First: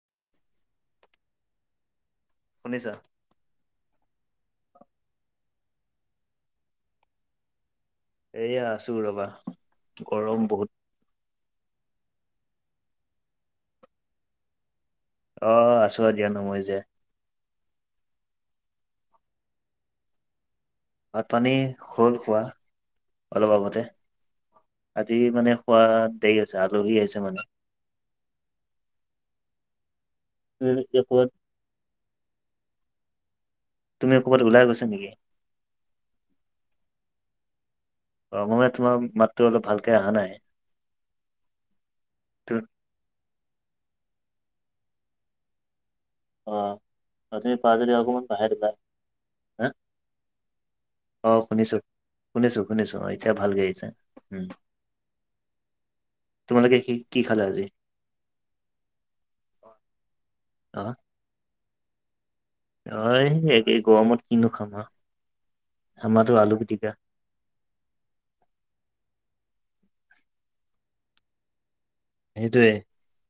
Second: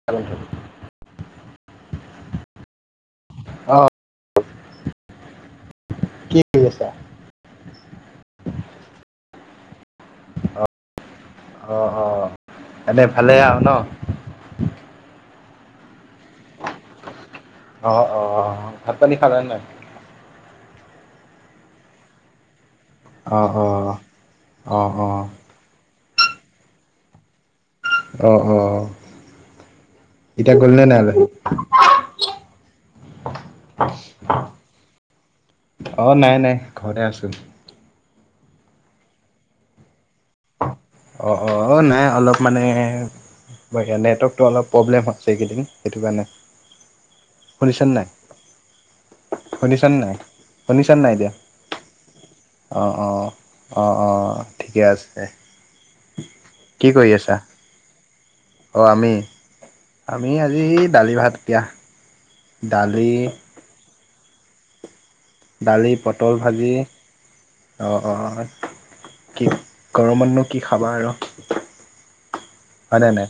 [unintelligible] শুনিছাঁ? অ', কি কৰি আছা? এয়া আছো ৰ'বা। গৰম বহুত। অ', অ', এনে ভালে আৰু ন। অ', আছোঁ আৰু দিয়া, নমৰি জিয়াই। অ', অ', ভাত পানী খালান নাই? ভাত পানী হ'ল খোৱা, অ', অলপ আগতে। অ', অ', আজি অ'। মানে- খোৱা দেৰি হৈছে। আলহী আছে মানে- অ', অ', এতিয়া গ'ল তুমি নে নাই আলহী। ক'বাত তুমি ক'ৰবাত ওলাই গৈছা নিকি? অ', নাই নাই, ঘৰতে আছোঁ। ৰঙমীয়া, তোমাৰ মাতটো অলপ ভালকে অহা নাই। অ'অ', নাই অলপ মানে- তু- ব নেটৱৰ্কটো অলপ প্ৰব্লেম আছে, এইকেইদিন। সেইটো কাৰণে- অ', তুমি পাৰা যদি অকনমান সহায় দিবা। শুনিছান নাই, শুনিছান নাই হা অ এতিয়া। শুনিছো শুনিছো শুনিছো অ অ'অ', এতিয়া ভালকে আহিছে অ'অ', উম ঠিকে আছে। তোমালোকে কৰি কি আছা? খালা আজি। অ', আমি, আমি আজি অ দালি ভাত দিয়া। দালি অ', একেই, এই গৰমত কিনো খাম আও। দালি, আমাৰতো পটল আলু ভাজি। পিটিকা অ'অ', কি? গৰমতনো কি খাবা আৰু। সেইটোয়ে হয় নে নাই।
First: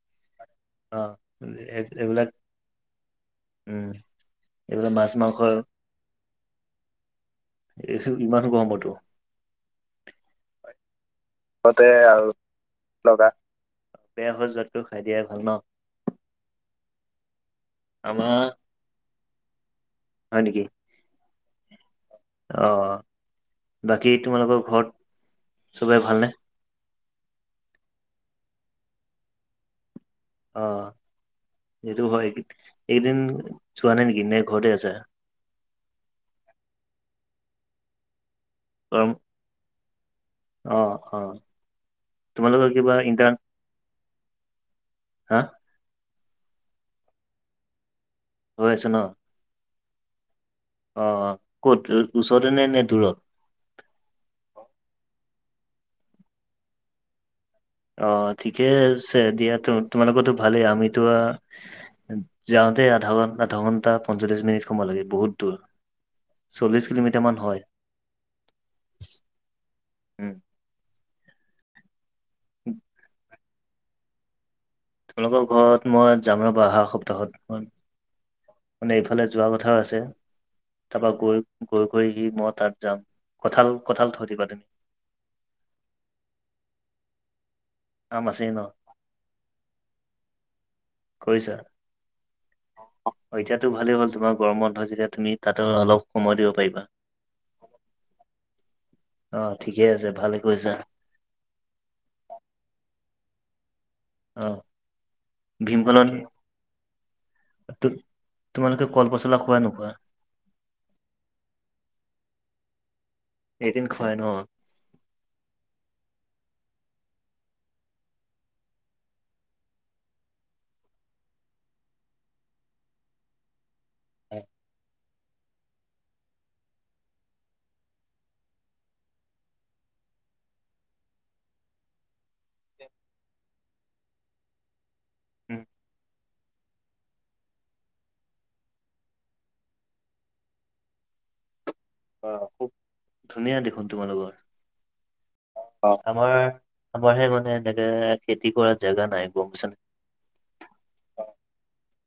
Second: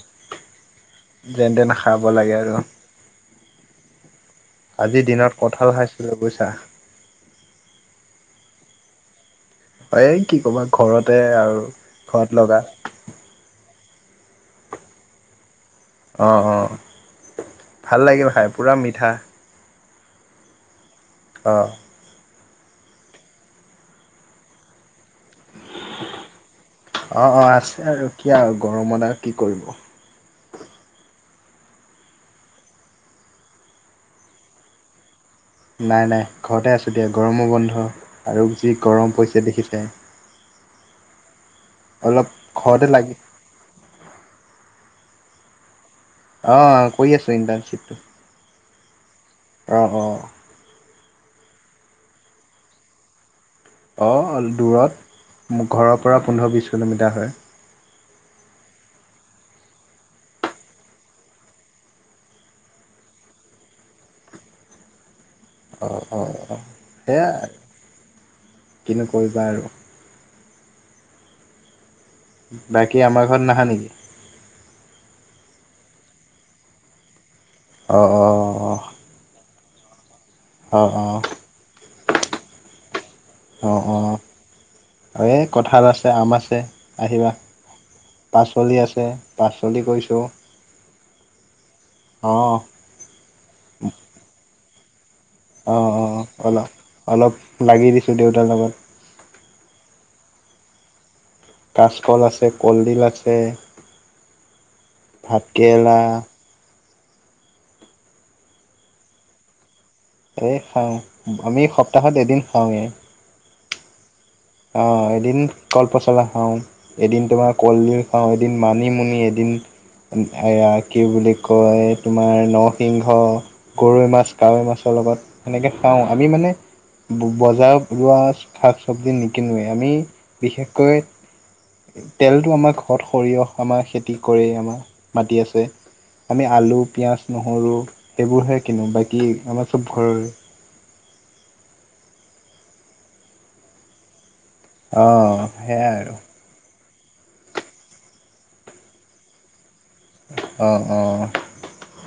অ যেন তেন খাব লাগে আৰু। উম্, আজি দিনত কঁঠাল খাইছিলোঁ বুজিছা। এই ইমান গৰমটো। এ কি কবা ঘৰতে আৰু। অ'তে ঘৰত আৰু লগা লগা। বেয়া হৈ যোৱাতকৈ খাই দিয়াই ভাল ন। অ', অ', ভাল লাগিলে আমাৰ খাই। পূৰা মিঠা। হয় নেকি? অ', অ', অ', বাকী তোমালোকৰ ঘৰত চবৰে ভালনে? অ', অ', আছে আৰু কিয়। আৰু গৰমত আৰু কি কৰিব। অ', এইটো হয়, এইকেইদিন চোৱা নাই নেকি? নে ঘৰতে আছা। নাই নাই, ঘৰতে আছোঁ দিয়া। গৰমৰ বন্ধ আৰু যি গৰম পৰিছে দেখিছাই। অ', অ', অলপ তোমালোকৰ ঘৰতে কিবা লাগি ইণ্টাৰভিউ। হা। অ', কৰি আছোঁ, ইণ্টাৰ্ণশ্বিপটো। হৈ আছে ন। অ', অ', অ', ক'ত। ওচৰতে নে দূৰত। অ', দূৰত। ঘৰৰ পৰা পোন্ধৰ বিছ কিলোমিটাৰ হয়। অ', ঠিকে আছে দিয়া। তো তোমালোকৰতো ভালেই, আমিতো আ- যাওঁতে আধা ঘণ্টা, দুঘন্টা পঞ্চল্লিশ মিনিট সময় লাগে বহুত। ত অ', অ', অ', চল্লিছ কিলোমিটাৰ সেয়া মান হয়। কিনো কৰিবা আৰু। উম্। বাকী আমাৰ ঘৰত নাহা নেকি? তোমালোকৰ ঘৰত মই যাম ৰ'বা আহা সপ্তাহত। অঁ, অঁ। মানে এইফালে যোৱা কথাও আছে, অ', তাৰপা অ', গৈ গৈ কৰি মই তাত যাম। কঁঠাল অঁ, কঁঠাল অঁ থৈ দিবা তুমি আৰু এই কঠাল আছে আম আছে আহিবা। আম আছেই ন পাচলি আছে পাচলি কৰিছো কৰিছা? অঁ। অ' এতিয়াতো ভালেই হ'ল তোমাৰ গৰম বন্ধ যেতিয়া তুমি। তাতে অঁ, অলপ অঁ সময় দিব অলপ পাৰিবা। অলপ লাগি দিছোঁ দেউতাৰ লগত। অ' ঠিকে আছে ভালে কৰিছা। কাচকল আছে কলডিল আছে অ' ভাতকেৰেলা ভীমকলত তো তোমালোকে কল পচলা খোৱানে নোখোৱা? এই খাওঁ, আমি সপ্তাহত এদিন খাওঁৱে। এদিন খোৱাই ন? অঁ এদিন কল পচলা খাওঁ। এদিন তোমাৰ কলডিল খাওঁ এদিন মানিমুনি এদিন এইয়া কি বুলি কয় তোমাৰ নৰসিংহ গৰৈ মাছ কাৱৈ মাছৰ লগত সেনেকে পাওঁ, আমি মানে বজাৰত ওলোৱা শাক চবজি নিকিনোৱে, আমি বিশেষকৈ তেলটো আমাৰ ঘৰৰ সৰিয়হ আমাৰ খেতি কৰে আমাৰ মাটি উম, আছে। আমি আলু পিঁয়াজ নহৰু এইবোৰহে কিনো বাকী আমাৰ চব ঘৰৰে। অঁ খুব ধুনীয়া দেখোন তোমালোকৰ? অ' সেই আমাৰ আমাৰ হে মানে এনেকে খেতি কৰা জোগা নাই গ'ম পাইছানে? অঁ, অঁ।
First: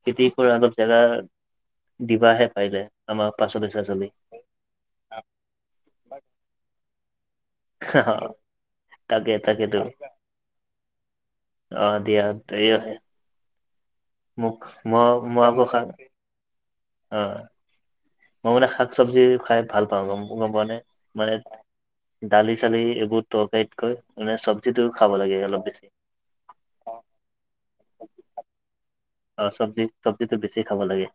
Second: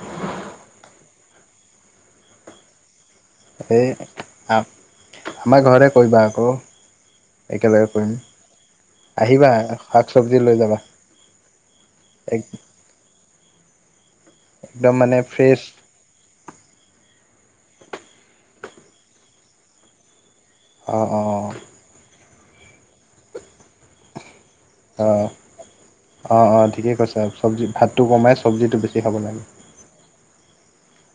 খেতি কৰা অলপ জেগা দিবাহে পাৰিলে? আমাৰ পাচলি ঢেই চাচলি আমাৰ ঘৰতে কৰিবা আকৌ। একেলগে কৰিম, অ তাকে আহিবা তাকেতো শাক চবজি লৈ যাবা। অ' দিয়া। এক মোক, একদম মানে মই ফ্ৰেছ আকৌ খাই অ' মই মানে শাক চবজি খাই ভাল পাওঁ গ'ম গ'ম পোৱানে? অ অ মানে দালি চালি এইবোৰ টৰকাৰীতকৈ মানে চব্জি টো অ খাব লাগে অলপ বেছি। অ', অ' ঠিকে কৈছে। চব্জি ভাত টো কমাই চব্জি টো বেছি খাব লাগে অ' চব্জি চব্জিটো বেছি খাব লাগে।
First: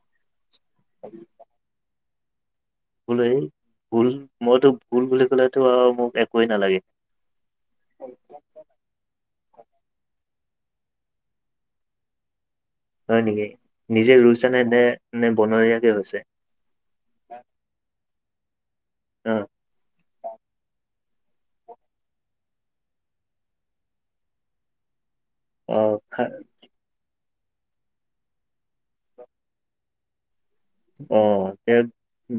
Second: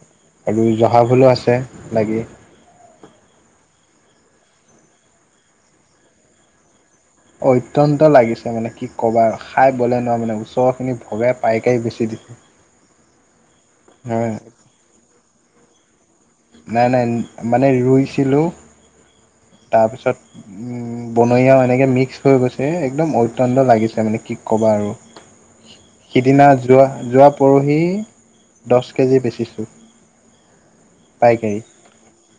আৰু জহা ভোলো আছে লাগি। বোলো এই ভোল মইতো ভোল বুলি ক'লেতো আৰু মোক একোৱেই নালাগে। অত্যন্ত লাগিছে মানে কি কবা, খাই বলে নোৱাৰ মানে ওচৰৰ খিনিক ভগাই দি পাইকাৰি বেছি দিছো। [unintelligible] হয় নেকি? নিজে ৰুইছা নে নে বনৰীয়াকেৈ হৈছে? নাই নাই মানে ৰুইছিলোঁ অ'। তাৰপিছত উম বনৰীয়াও এনেকে মিক্স হৈ গৈছে, একদম অত্যন্ত লাগিছে মানে কি ক'বা আৰু। উ অ খা সিদিনা যোৱা যোৱা পৰহি দহ কেজি বেচিছোঁ। অ' পাইকাৰী সে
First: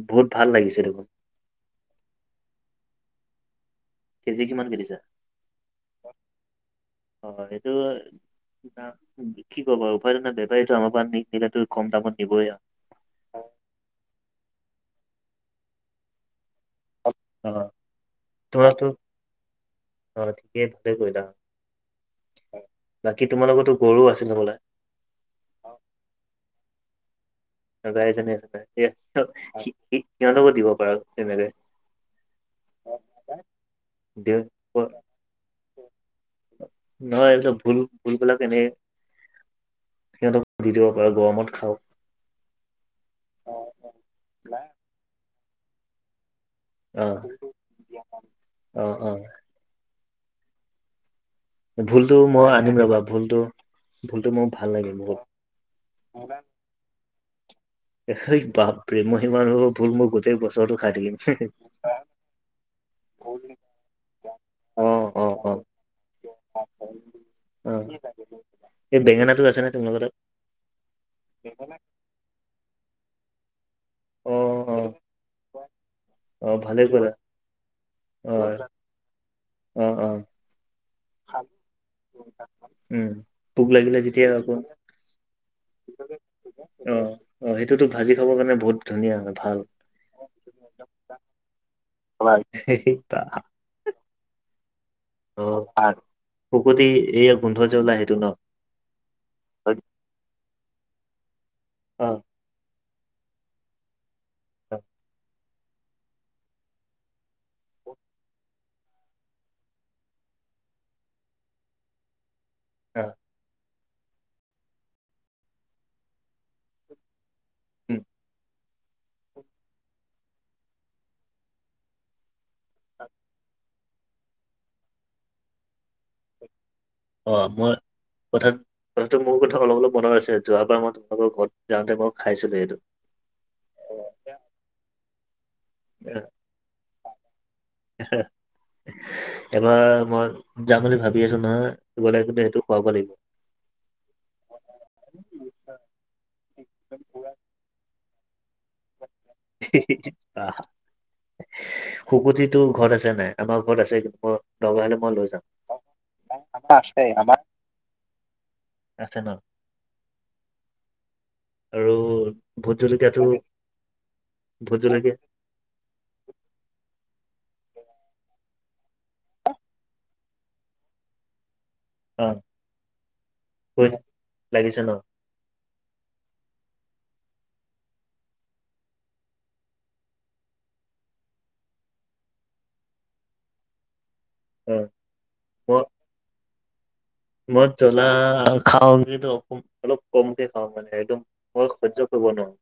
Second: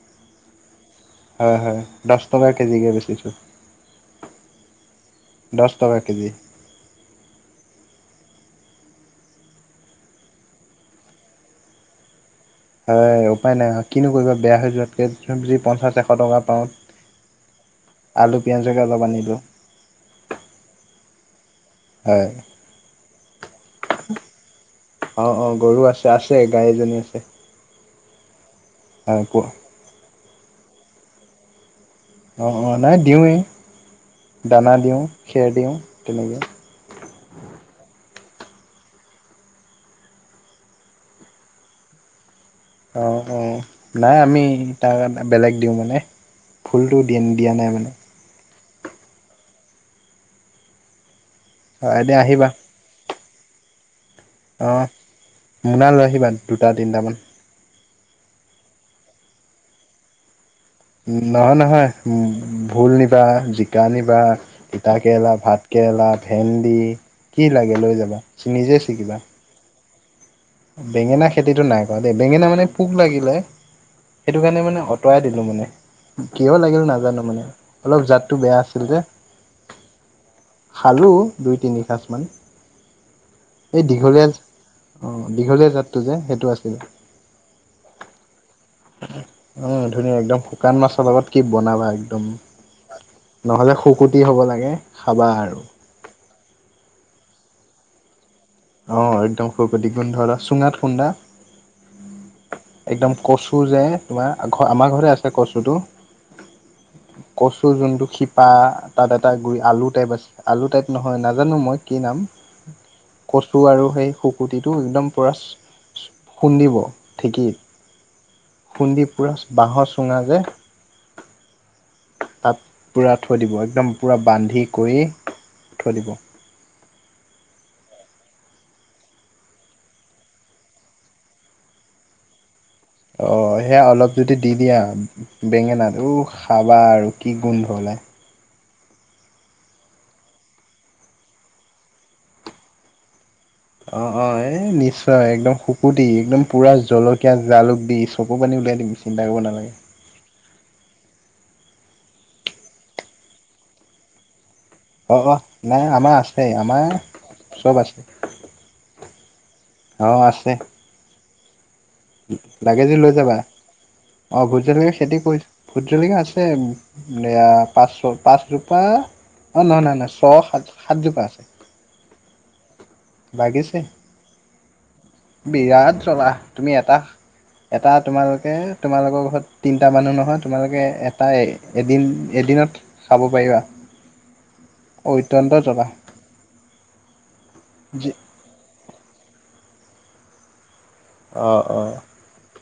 বহুত ভাল লাগিছে দেখোন। হয়, হয় দহ টকা কেজিকৈ বেচিছোঁ। কেজি কিমানকৈ দিছা? দহ টকা কেজি অ' এইটো কি ক'বা? উপাই ত' নাই! বেপাৰীটো, আমাৰ পৰা নি কিনেতো, কম দামত নিবই আৰু। উপায় নাই! কিনো কৰিবা? বেয়া হৈ যোৱাতকৈ, যি পঞ্চাছ, এশ টকা পাওঁ। আলু পিয়াজকে অলপ আনিলো [unintelligible] ঠিকেই, ভালে কৰিলা। হয়! বাকী, তোমাৰ লগতো গৰু আছিল, ন' বোলে? অ' অ'! গৰু আছে, আছে, গাই এজনী আছে। [unintelligible] হয় ক সিহঁতকো দিব পাৰ, তেনেকে? অ' অ'! নাই, দিওঁৱেই। দিওঁ দানা দিওঁ, খেৰ দিওঁ তেনেকে। নহয়, এইবিলাক ভোল, ভোলবিলাক এনে, সিহঁতক দি দিব পাৰে, গৰমত খাওঁক। অ' অ'! নাই আমি, তাক বেলেগ দিওঁ মানে। ফুলটো দি অ'! দিয়া নাই মানে অ' অ'! হয় ভোলটো, এতিয়া মই আহিবা আনিম ৰ'বা, ভোলটো-ভোলটো মোৰ অ ভাল লাগে, মোনা লৈ আহিবা বহুত! দুটা তিনটামান। হেই বাপৰে! [unintelligible] গোটেই বছৰটো খাই থাকিম। নহয়, নহয়। ভোল নিবা, জিকা নিবা, অ', অ', তিতাকেৰেলা, অ', ভাত কেৰেলা, ভেন্দি। কি অ', লাগে, লৈ যাবা? নিজে এই চিঙিবা। বেঙেনাটো আছে নে তোমালোকৰ তাত? বেঙেনা খেতিটো নাই কৰা, দেই। বেঙেনা মানে, পোক লাগিলে। সেইটো কাৰণে, মানে অ', আঁতৰাই দিলোঁ মানে। অ', কিয় অ', ভালে লাগিল কৰা নাজানোঁ মানে! অলপ জাতটো বেয়া অ', আছিল, যে। অ' অ'! খালোঁ দুই-তিনি সাজমান। উম, পোক এই, লাগিলে দীঘলীয়া, যেতিয়া অ'! আকৌ দীঘ দীঘলীয়া জাতটো যে, সেইতো আছিলে। অ', অ', সেইটোতো ভাজি খাবৰ কাৰণে বহুত ধুনীয়া হয় ভাল। অ'! ধুনীয়া একদম! শুকান মাছৰ লগত কি বনাবা, একদম! নহ'লে শুকতি হ'ব লাগে। খাবা আৰু অ'! পাত। শুকতি এইয়া, গোন্ধ যে ওলাই, সেইটো ন'? অ'! একদম অ', শুকতি গোন্ধ এটা, চুঙাত খুন্দা। অ'! একদম কঁচু যে তোমাৰ, আমাৰ ঘৰতে আছে, কচুটো। কচু যোনটো শিপা, তাত এটা গুৰি, আলু টাইপ আছে, আলু টাইপ নহয়, নাজানোঁ মই কি নাম? অ', কচু আৰু সেই, শুকতিটো একদম পূৰা, খুন্দিব ঢেঁকীত। উম! খুন্দি পূৰা, বাঁহৰ চুঙা যে, তাত, পূৰা থৈ দিব, একদম পূৰা বান্ধি কৰি, থৈ দিব। অ'! মই কথা, কথাটো মোৰ কথা, অলপ--অলপ মনত আছে। যোৱাবাৰ মই, তোমালোকৰ ঘৰত যাওঁতে, মই খাইছিলোঁ, এইটো। অ'! সেয়া, অলপ যদি দি দিয়া, বেঙেনাত। উহ! খাবা আৰু কি গোন্ধ ওলাই। এবাৰ মই, যাম বুলি ভাবি আছোঁ, নহয়! গ'লে কিন্তু, সেইটো খুৱাব লাগিব? অ' অ'! এ, নিশ্চয়। একদম, শুকতি একদম পূৰা, জলকীয়া জালুক দি, চকু পানী উলিয়াই দিম। চিন্তা কৰিব নাই। হি, হি, হি! আহ! শুকতিটো ঘৰত আছে নাই? আমাৰ ঘৰত আছে। মই দৰকাৰ হ'লে, মই অ লৈ যাম। নাই অ'! আমাৰ আছে আমাৰ আছে, আমাৰ। চব আছে আছে ন'? অ'! আছে। আৰু ভোট লাগে যদি লৈ জলকীয়াটো যাবা? অ'! ভোট ভোটজলকীয়া জলকীয়া খেতি কৰিছোঁ। ভোটজলকীয়া আছে। এইয়া, পাঁচ- পাঁচ জোপা। অ'! নহয়, নহয়, ছয়- সাতজোপা আছে। অ'! লাগিছে [unintelligible] লাগিছে ন'? বিৰাট জ্বলা! তুমি এটা এটা তোমালোকে, তোমালোকৰ ঘৰত তিনিটা মানুহ নহয়, তোমালোকে এটাই এদিন এদিনত খাব পাৰিবা, অ অত্যন্ত মই জ্বলা। মই জ্বলা খাওঁ বুলিতো অলপ কমকে খাওঁ, মানে একদম অ মই অ সহ্য কৰিব নোৱাৰোঁ।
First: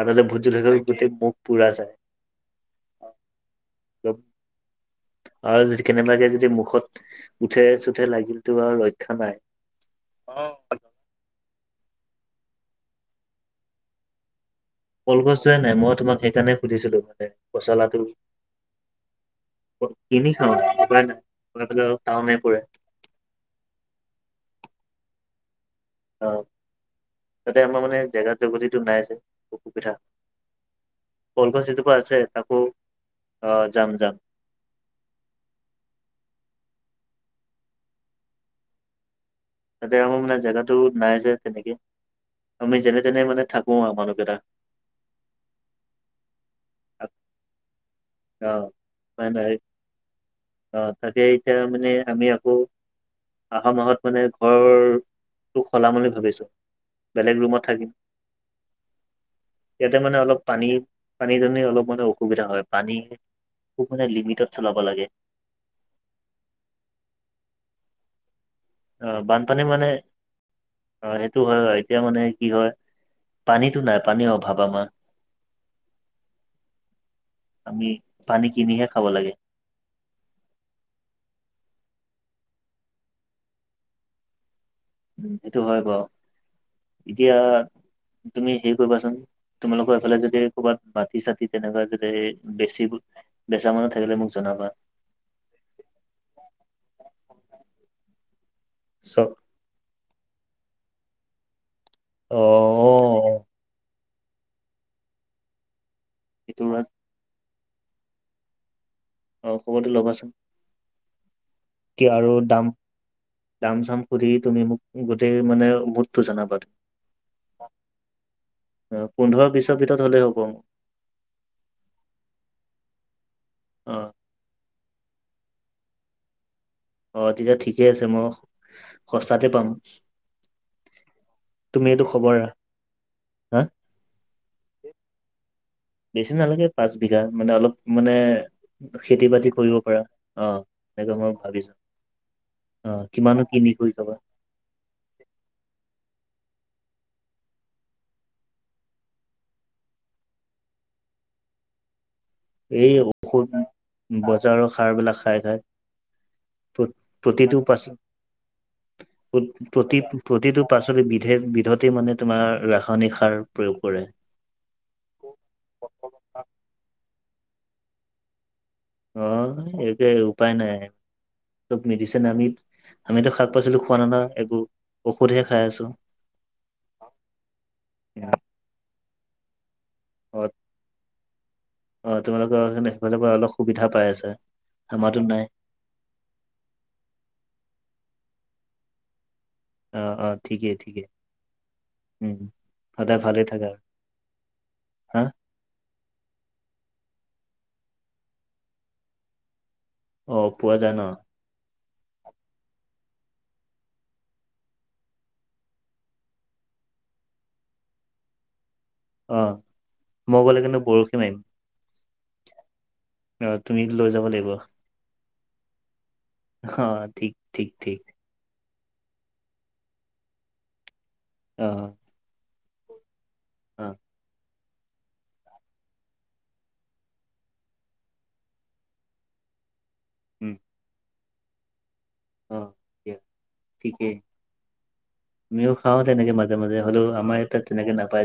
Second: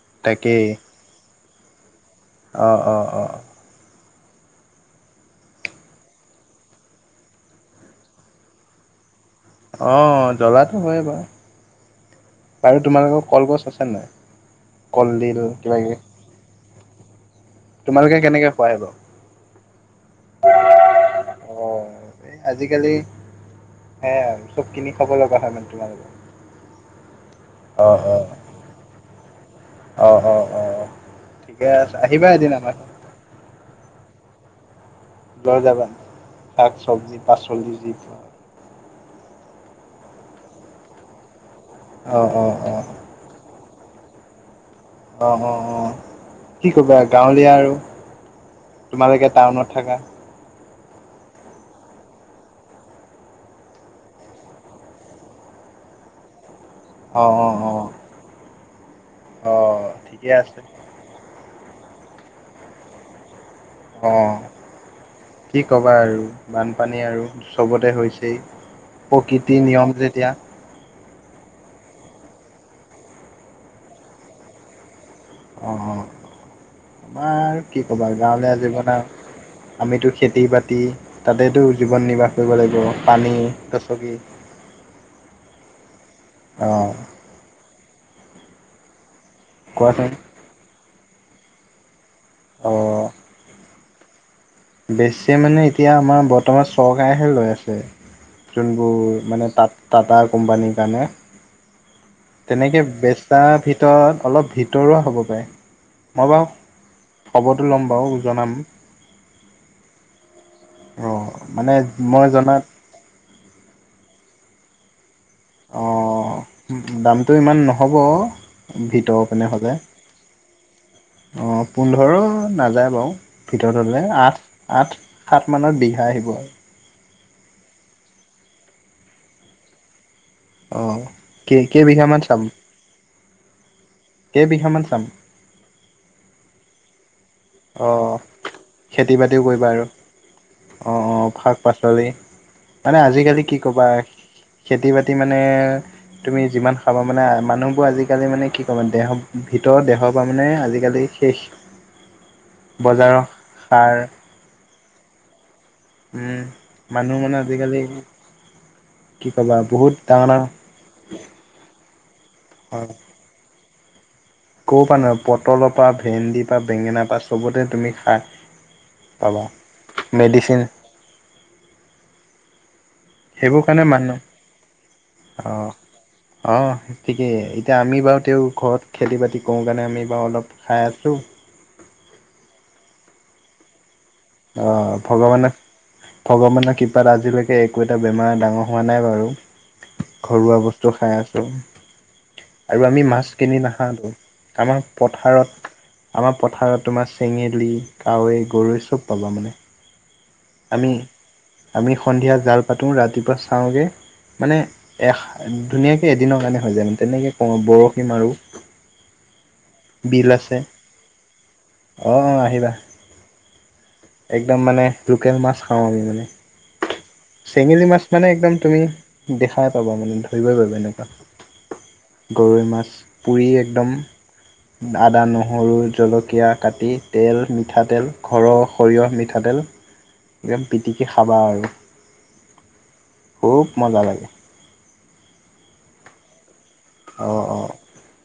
আৰু যে তাকেই ভোতজলকীয়াতো, গোটেই মুখ পুৰা যায়। অঁ', অঁ', অঁ'। [unintelligible] আৰু যদি কেনেবাকে যদি মুখত উঠে চুঠে লাগিলটো আৰু ৰক্ষা নাই। অঁ', জ্বলাটো হয় বাৰু, বাৰু তোমালোকৰ কলগছ আছেনে নাই? কলডিল কলগছতোহে নাই, কিবা মই কিবি তোমাক সেইকাৰণে সুধিছিলো মানে। পচলাটো তোমালোকে কেনেকে খোৱা এইবোৰ? কিনি খাওঁ উপাই নাই অ আমাৰ এফালে অলপ তাউনে পৰে। সেইয়াই আৰু চব কিনি খাব লগা হয় মানে তোমালোকৰ। অ', তাতে আমাৰ অ মানে অ জেগাত জেগতিটো নাইযে, অসুবিধা। অ', অ', অ'। কলগছ ঠিকে এজোপা আছে আহিবা এদিন তাকো, আমাৰ আহ যাম যাম। ঘৰত লৈ যাবা, শাক চব্জি পাচলি যি পোৱা। তাতে আমাৰ মানে জেগাটো নাই যে তেনেকে, অ অ অ আমি যেনে তেনে মানে থাকো আৰু মানুহকেইটা। অ', অ', অ'। কি ক'বা, গাওঁলীয়া আৰু অ তোমালোকে উপায় নাই টাউনত থাকা। অ', তাতে এতিয়া মানে আমি আকৌ আহা মাহত মানে ঘৰ তো সলাম বুলি ভাবিছো। অ বেলেগ অ ৰুমত অ থাকিম। অ ইয়াতে মানে ঠিকে অলপ আছে পানী পানী দুনি অলপ মানে অসুবিধা হয়। পানী খুব মানে অ লিমিটত চলাব লাগে। কি ক'বা আৰু, বানপানী আৰু চবতে হৈছেই, অ' বানপানী প্ৰকৃতিৰ মানে নিয়ম যেতিয়া। অ', সেইটো হয় আৰু এতিয়া মানে কি হয় পানীতটো নাই, পানীৰ অভাৱ আমাৰ। অ', অ', আমাৰ কি আমি কবা পানী গাঁৱলীয়া কিনিহে খাব লাগে জীৱন। আমিতো খেতি বাতি, তাতেতো জীৱন নিৰ্বাহ কৰিব লাগিব, পানী গচকি। [inaudible] উন, সেইটো হয় বাৰু, অ এতিয়া তুমি হেৰি কৰিবাচোন। তোমালোকৰ কোৱাচোন এইফালে যদি ক'ৰবাত মাটি চাতি তেনেকুৱা যতে অ বেছি বেচা মানুহ থাকিলে মোক জনাবা। বেছি মানে এতিয়া আমাৰ বৰ্তমান চৰকাৰেহে লৈ আছে, যোনবোৰ চব মানে তাত টাটাৰ কোম্পানীৰ কাৰণে তেনেকে বে অ' চাৰ ভিতৰত অলপ ভিতৰুৱা হ'ব পাৰে, মই বাৰু এইটো খবৰটো ল'ম বাৰু জনাম। অ', খবৰটো ল'বাচোন। অ'। মানে কিয় মই আৰু জনাত দাম দাম চাম সুধি তুমি মোক গোটেই মানে অ মুূঠতু জনাবা তুমি। দামটো ইমান নহ'ব, অ, ভিতৰ পোন্ধৰ পিনে হ'লে। বিছৰ ভিতৰত হ'লেই হ'ব মোৰ। অ', পোন্ধৰো নাযায় বাৰু ভিতৰত হ'লে অ', আঠ আঠ, সাত মানত বিঘা আহিব আৰু। অ', তেতিয়া ঠিকে আছে, মই সস্তাতে পাম। অ', তুমি কেই-কেইবিঘা এইটো মান খবৰ চাম? ৰা হা কেইবিঘামান চাম? বেছি নালাগে, পাঁচ বিঘা, মানে অলপ অ মানে খেতি বাতিও বাতি কৰিবা কৰিব আৰু পাৰা, অ', অ সেনেকৈ মই শাক ভাবিছো। পাচলি মানে অ', আজিকালি কিমানত কি কিন ক'বা কৰি খাবা। খেতি বাতি মানে তুমি যিমান খাবা মানে, মানুহবোৰ আজিকালি মানে কি ক'ম দেহৰ ভিতৰৰ দেহৰ তোমাৰ মানে আজিকালি শেষ। এই বজাৰৰ ঔষধ, সাৰ বজাৰৰ সাৰবিলাক খাই খাই। উম মানুহ মানে প্ৰতিটো পা আজিকালি কি ক'বা বহুত প্ৰতি ডাঙৰ ডাঙৰ প্ৰতিটো পাচলি বিধে বিধতেই মানে তোমাৰ ৰাসায়নিক সাৰ প্ৰয়োগ কৰে। ক'ব পাৰা নহয়, পটলৰ পৰা, ভেন্দি পা বেঙেনা পা চবতে তুমি খাই অ' এতিয়া উপায় নাই, চব মেডিচন আমিত আমিতো শাক সেইবোৰ পাচলি কাৰণে খোৱা মানুহ না একো, ঔষধহে খাই অ', আছোঁ। অ' ঠিকেই, এতিয়া আমি বাৰু অ তেওঁৰ ঘৰত খেতি বাতি কৰোঁ কাৰণে আমি বাৰু অ অলপ খাই আছোঁ। অ' তোমালোকৰ সেইফালৰপৰা অলপ সুবিধা পাই আছা। অ' আমাৰতো নাই ভগৱানে ভগৱানৰ কৃপাত আজিলৈকে একো এটা বেমাৰ ডাঙৰ হোৱা নাই বাৰু। অ অ ঘৰুৱা ঠিকেই বস্তু ঠিকেই খাই আছোঁ। উম আৰু আমি সদায় মাছ ভালে কিনি থাকা নাখাওঁতো, আমাৰ হা পথাৰত আমাৰ পথাৰত তোমাৰ চেঙেলী, কাৱৈ, গৰৈ চব পাবা মানে। অ' পোৱা যায় আমি ন'? আমি সন্ধিয়া জাল পাতোঁ, ৰাতিপুৱা চাওঁগে মানে এ, ধুনীয়াকে এদিনৰ কাৰণে হৈ যায় মানে তেনেকে কৰোঁ, বৰশী মাৰো। অ' মই গ'লে কিন্তু বৰশী মাৰিম। অ' আহিবা। অ' তুমি লৈ যাব লাগিব একদম মানে লোকেল মাছ খাওঁ আমি মানে। অ' ঠিক ঠিক চেঙেলী ঠিক মাছ মানে একদম তুমি দেখাই পাবা মানে ধৰিবই পাৰিবা এনেকুৱা। অ'। গৰৈ মাছ পুৰি অ একদম আদা, নহৰু, জলকীয়া কাটি তেল মিঠাতেল ঘৰৰ, সৰিয়হ মিঠাতেল উম একদম পিটিকি খাবা আৰু। অ' দিয়া, খুব মজা ঠিকেই। লাগে আমিও খাওঁ তেনেকে মাজ মাজে মাজে, হ'লেও অ আমাৰ তাত অ তেনেকে নাপাই যে।